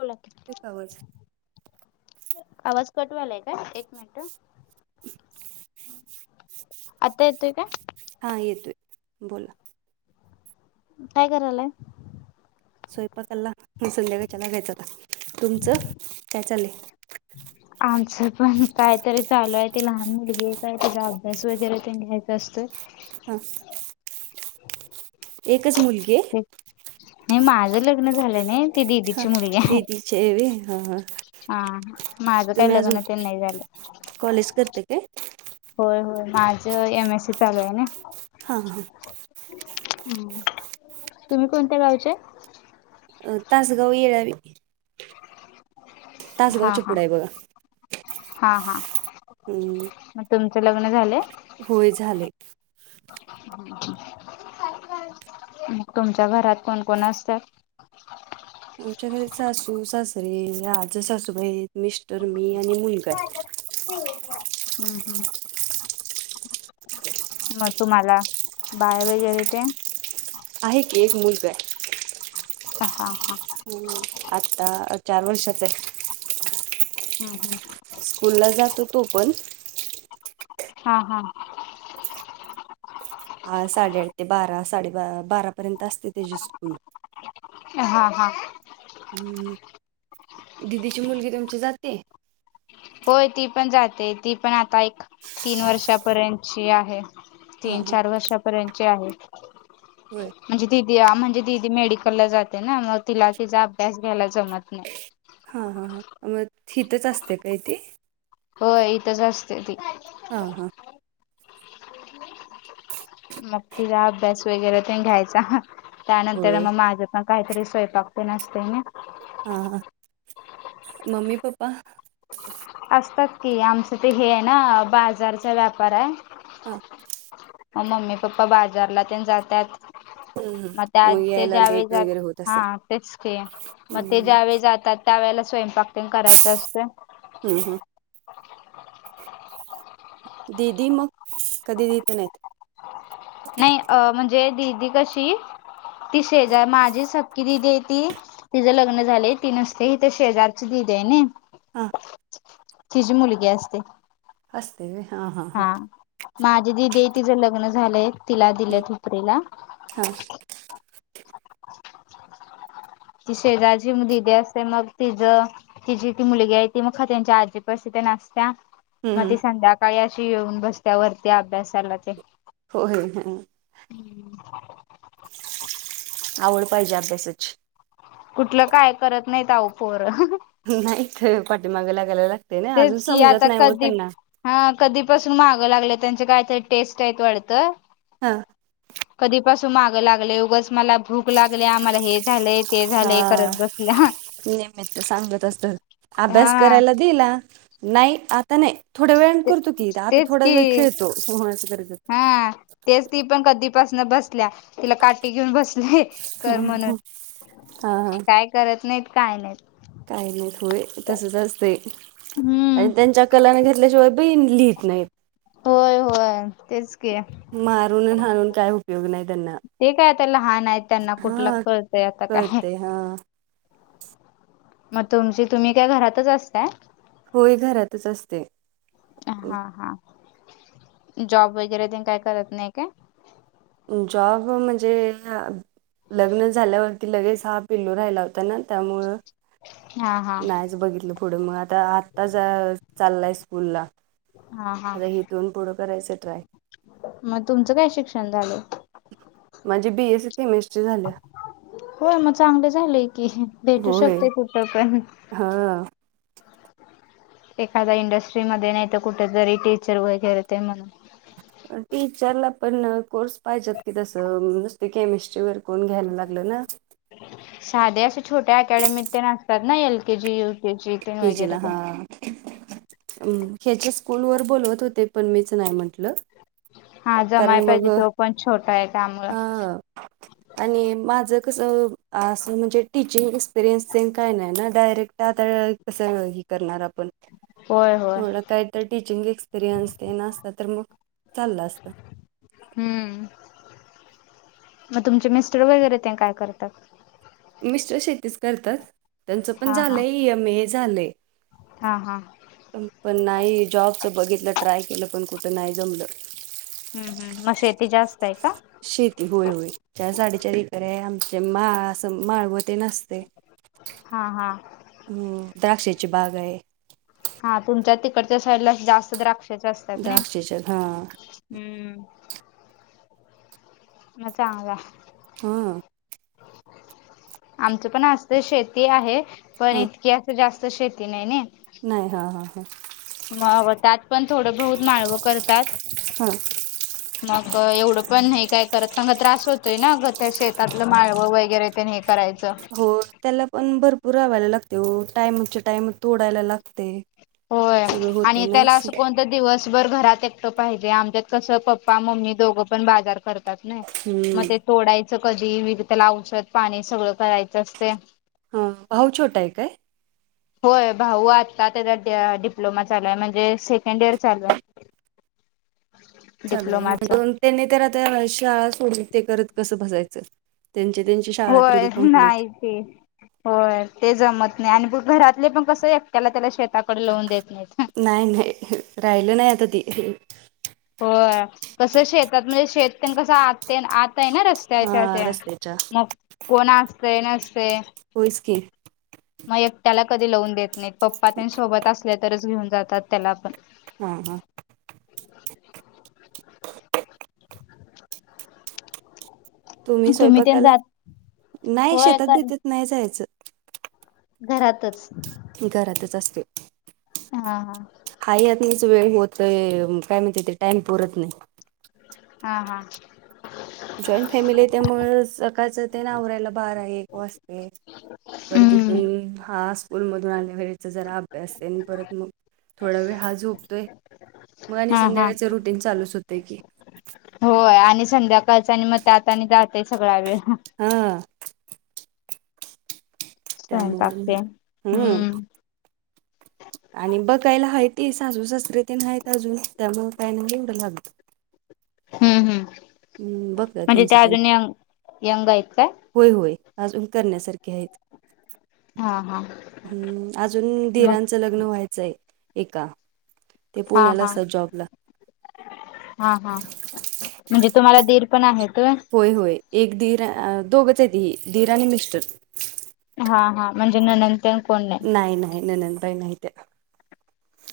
होला एक आवाज आवाज कटवायलाय काय? एक मिनिट [inaudible] आता येतोय काय? हा येतोय बोला काय करालाय? स्ोयंपाकाला सधकाच्याला घ्यायच का तुमचं काय चालय? आमचं पण कायतरी चालू आहे ते लहान मुलगी काय त्याचा अभ्यास वगैरे ते घ्यायचं असतोय. ह [inaudible] एकच मुलगी ये? नाही माझं लग्न झालं नाही. ती हा दिदीची मुलगी आहे. दीदीचे हाय होय हा हा हा माझ काही तुम्ही अजून लग्न ते नाही झालं. कॉलेज करते काय? होय होय माझं एम. एस. सी. चालू आहे ना हा हा तुम्ही कोणत्या गावच्या? तासगाव येळवी. हा तासगावच्या हा पुढा आहे बघा. हा हा ह मग तुमचं लग्न झालंय? होय झालय. तुमच्या घरात कोण कोण असतय? आमच्या घरी सासू, सासरे, आजं सासूबाई, मिस्टर, मी आणि मुलगा आहे. हो हम्म हम्म मग तुम्हाला बाळ वगैरे तेन? आहे की एक मुूलग आहे. ह हा हा आता चार वर्षाच आहे. हम् हम् स्कूल ला जात तो पण. हा हा ह साडेआठ ते बारा साडे बारा पर्यंत असते त्याची स्कूल. हा हा हम्म दिदीची मुलगी तुमची जाते? होय ती पण जाते ती पण आता एक तीन वर्षापर्यंतची आहे. हां तीन हां चार वर्षापर्यंतचे आहेत. होर म्हणजे दिदी म्हणजे दिीदी मेडिकलला जाते ना मग तिला तिचा अभ्यास घ्यायला जमत नाही हा हा ह मग हथच असते काय ती हो इथंच असते ती हां हां मग तिचा अभ्यास वगैरे ते घ्यायचा त्यानंतर होय. मग माझं काहीतरी स्वयंपाकते नसते ना हा ह म्मी पा्पा असतात की आमचं ते हे ना बाजारचा व्यापार आहे हा मम्मी पप्पा बाजारला ते जातात हो मग त्या ते ज्यावेेळेात असेल. हा तेच ते मग ते हम्म ज्यावेेळी जातात त्या वेळेला स्वयंपाक टंग करायचं असतं हम् हम ददी मग कधी देत नाहीत नाही अ म्हणजे दीदी कशी ती शेजार माझी सपकी दिदी ती तिझं लग्न झालंय तीन अससते हिथ शेजारच दिद आहे हा हिचीी मुलगी असते हस्ते व हा हां हा माझी दिदी आहे तिचं लग्न झालंय तिला दिलेतुपरीला हा ती शेजची दिीदी असते मग तिच ति जी ती मुलगी आहे ती मग ख त्यांच्या आजीपास त्या नासत्या हम्म हम्म मगध्ये संध्याकाळी अशी येऊन बसत वरती अभ्यासाला ते हो हो आवड पाहिजे अभ्यासाची कुठलं काय करत नाही उपोर नाहीत पाठीमागं लागायला लागते ना अजून तेच की समजत आता नाही म कधी त्यांना हा कधीपासून महागं लागलं त्यांचे कायतरी टेस्ट आहेत वाढतं हा कधीपसून माग लागलंय उगच मला भूक लागले आम्हाला हे झालंय ते झालंय हा करत बसल्या निमित सांगत असत अभ्यास हा करायला दिला नाही आता नाही थोड्या वेळ ते करतो की आता तेच थोडा की वेळ खेळतो सोहण्याच गरजचं हा तेच ती पण कधीपासन बसल्या तिला काठी घेऊन बसली तर म्हणून हा हा काय करत नाहीत काय नाहीत काही नाही य तसच असते हम्म आणि त्यांच्या कलाने घेतल्याशिवाय बा लिहित नाही होय होय तेच की मारून हणून काय उपयोग नाही त्यांना ते कायता लहान आहेत त्यांना कुठला हा कळतंय आता काय कळते हा मग तुमची तुम्ही काय घरातच असताय होय घरातच असते हा हा जॉब वगैरे ते काय करत नाही का जॉब म्हणजे लग्न झाल्यावरती लगेच हा पिल्लू राहिला होता ना त्यामुळ हा हा नाहीच बघितलं पुढं मग आता आ आ चाललाय स्कूल ला हा हा आता हे दोन पुढं करायचं ट्राय मग तुमं कायिक शषण झाले माझी बीएस केमिस्ट्री झाल्या होय मग चांगले झालेय की भेटू होय. शकते कुठं पण हा एखाद्या इंडस्ट्रीमध्येध्ये नाही तर कुठेतरी टीचर वगैरे ते म्हणून टीचरला पण कोर्स पाहिजात कि तसं नुसते केमिस्ट्रीवर कोण घ्यायला लागलं ना साधे असे छोट्या अकॅडमीत ते नासतात ना एल के जी के जी ते हीजला वगैरे ते हा म् ह्याच्या स्कूल वर बोलवत होते पण मीच नाही म्हंटलं हा जमाय कारण मग पाहिजे तो पण छोटा आहे कामुळ [inaudible] आणि माझं कसं असं म्हणजे टीचिंग एक्सपिरियन्स काही नाही ना डायरेक्ट आता कसं ह करणार आपण होय होय ढ कायत टीचिंग एक्सपिरियन्स ये न असत तर मग चाललं असत हम्म मग तुमचे मिस्टर वगैरे ते काय करतात मिस्टर शेतीच करतात त्यांचं पण हा हा झालंय एम ए झालंय हा हा पण नाही जॉबच बघितलं ट्राय केलं पण कुठं नाही जमलं हम् हम मग शेती जास्त आहे का शेती होय होय चार साडेचार एकर आहे आमचे माळ अस माळ व ते नसते हा हा हम् द्राक्षाची बाग आहे हा तुमच्या तिकडच्या शैरला जास्त द्राक्षाचे असतात ना द्राक्षाच्या हा हम्म म चांग हा आमचं पण असत शेती आहे पण ह इतकी अस जास्त शेती नाही नाही नाही हा हा हा म त्यात पण थोडं बहुत माळवं करतात हा मग एवढं पण नाही काय करत क का त्रास होतोय ना त्या शेतातलं माळवं वगैरे प हे करायचं हो त्याला पण भरपूर रावायला लागते हो टाइमचे टाइम तोडायला लागते होय सगळं होते आणि ना त्याला असं कोणत दिवसभर घरात एकटं पाहिजे आमच्यात कसं पप्पा मम्मी दोघं पण बाजार करत नाही मग हम्म ते तोडायचं कधी व त्याला औषध पाणी सगळं करायचं असते ह भाऊ छोटा आहे काय होय भाऊ आत्ता त्याचा डिप्लोमा चालू आहे म्हणजे सेकंड इयर चालू आहे [inaudible] लय द डिप्लोमाचा त्यांनी तर आता शाळा सोडून ते करत कसं बसाायचं त्यांचे त्यांची शाळा ती होय कंप्लीट नाही ते होय ते जमत नाही आणि बघ घरातले पण कसं एकट्याला त्याला शेताकडे लावून देत नाहीत. नाही नाही राहिलं नाही आता ती. होय कसं शेतात म्हणजे शेत कसं आत तेन आत आहे ना रस्त हा त्याच्यात ते रस्त्याच्या मग कोण असतय नसतय. होयच की. मग एकट्याला कधी लावून देत नाहीत पप्पा तेन सोबत असलं तरच घेऊन जातात त्याला पण. हां हां. [inaudible] [inaudible] [inaudible] तुम्ही तेन स्वयंपाकाला जात नाही होय शेतात कर देतेत नाही जायचं घरातच घरातच असते हां. हाय यातनच वेळ होतंय काय म्हणत्यात ते टाईम पुरत नाही. हां हां. जॉईंट फॅमिली आहे त्यामुळं सकाळच तेन आवरायला बारा एक वाजतंय परत ति हम्म तून हा स्कूल मधून आल्यावर याचा जरा अभ्यास तेन परत मग थोडा वेळ हा झोपतोय मग आणि हा हा संध्याकाळच रुटीन चालूच होतेय की. होय आणि संध्याकाळच आणि मग त्यात आणि जातंय सगळा वेळ. हां. त्यामुळ स्वयंपाक मग हे तेन. हम्म. आणि बघायला हायती सासू सासरे तेन हायत अजून त्यामुळे काही नाही एवढं लागत. हम्म हम्म बघतात म्हणजे ते त्यांचं तेन अजून यंग यंग आहेत काय? होय होय अजून करण्यासारखे आहेत. हा हा हम्म अजून मग धीरांचं लग्न व्हायचं आहे एका. ते हां पुण्याला हां असतात जॉबला हां हां. म्हणजे तुम्हाला दीर पण आहेत होय? होय होय एक दीर अ दोघच आहेती दीर आणि मिस्टर. हां हां म्हणजे नणंद तेन कोण नाही. नाही नाही ननंद बाई नाहीत्या.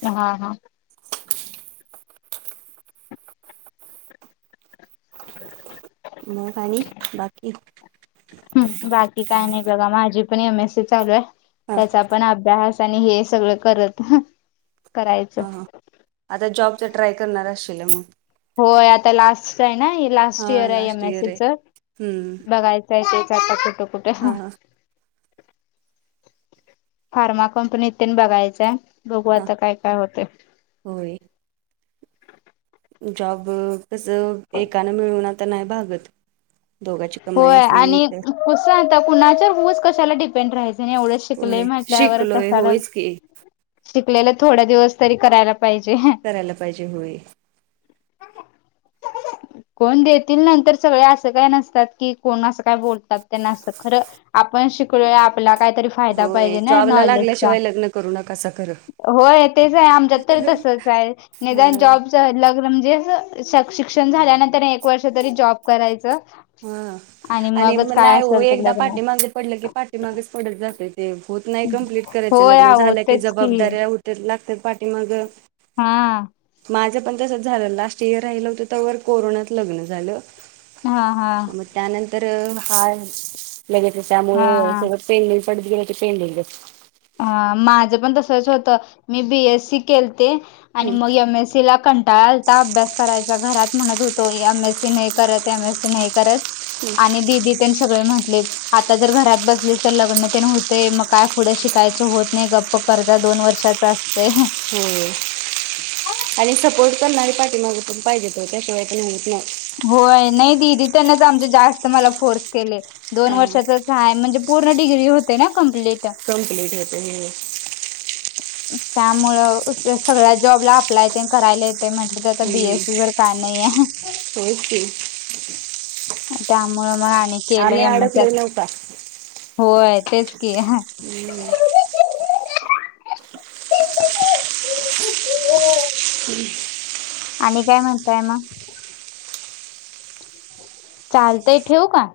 हां हां. मग आणि बाकी? बाकी काय नाही बघा माझी पण एम एस सी चालू आहे हा त्याचा पण अभ्यास आणि हे सगळं करत. करायचं. हां हां आता जॉबच ट्राय करणार असशीला मग. होय आता लास्टच आहे ना हे लास्ट हा इयर आहे या लास्ट इयर आहे एमएससीच हम्म बघायचं त्याचेच आता कुठं कुठं. हा हा फार्मा कंपनीत ते बघायचं आहे बघू हा आता काय काय होतंय. होय. जॉब कसं एकानं मिळवून आता नाही भागत. दोघाची कमाई होय असली आणि तर कुस आता कुणाच्या उगच कशाला डिपेंड राहायचं आणि एवढं शिकलेय म्हण ल्यावर कशाला तेच शिकलेल थोडे दिवस तरी करायला पाहिजे. करायला पाहिजे होय. कोण देतील नंतर सगळे असं काय नसतात. की कोण असं काय बोलतात त्यांना असं खर आपण शिकल आपल्याला काहीतरी फायदा होय पाहिजे ना जॉबला नॉलेजचा. लागल्याशिवाय लग्न करू नकासा करं होय तेच आहे आमच्यात तर तसच आहे निदान हा जॉब लग्न म्हणजे शिक्षण झाल्यानंतर एक वर्ष तरी जॉब करायचं हा आणि मगच मग काय नाही हो असेल ते एकदा लग्न पाटे मांजे पडलं की पाठीमागच पडत जाते ते होत नाही कं्प्लीट करायचं होय लग्न आहो झाल्या की तेच जबाबदाऱ्या लागत पाठी मग हा माझं पण तस झालं लास्ट इयर राहिलं होतं त्यावर कोरोनात लग्न झालं हा हा मग त्यानंतर हार लगेच त्यामुं हा सोत पेनलेल पडत गेलं क पेनले ह माझं पण तसंच होतं मी बीएससी केलते. आणि हम्म. मग एमएससी ला कंटाळा ता अभ्यास करायचा घरात म्हणत होतो एम एस सी नाही करत एम एस सी नाही करत आणि दीदी तेन सगळे म्हंटलीत आता जर घरात बसलीस तर लग्न तेन होतंय मग काय पुढ शि कायच होत नाही गप्प कर जा दोन वर्षाचा असतंय. हो आणि सपोर्ट करणारी पाठीमाग पण पाहिजेत ओ त्याशिवाय पण होत नाही. होय नाही दिदी त्यांनाच आमच्या जास्त मला फोर्स केले दोन हा. वर्षाच काय म्हणजे पूर्ण डिग्री होते ना कम्प्लीट कंप्लीट होते त्यामुळं सगळ्या जॉबला अप्लाय ते करायला ते म्हटलं तर आता बीएससी वर काय नाहीये होती त्यामुळे मग आणि केलं आम्ही एम अडकलोय एस नव का? होय तेच की हम्म आणि काय म्हणतय मग चालतंय ठेवू का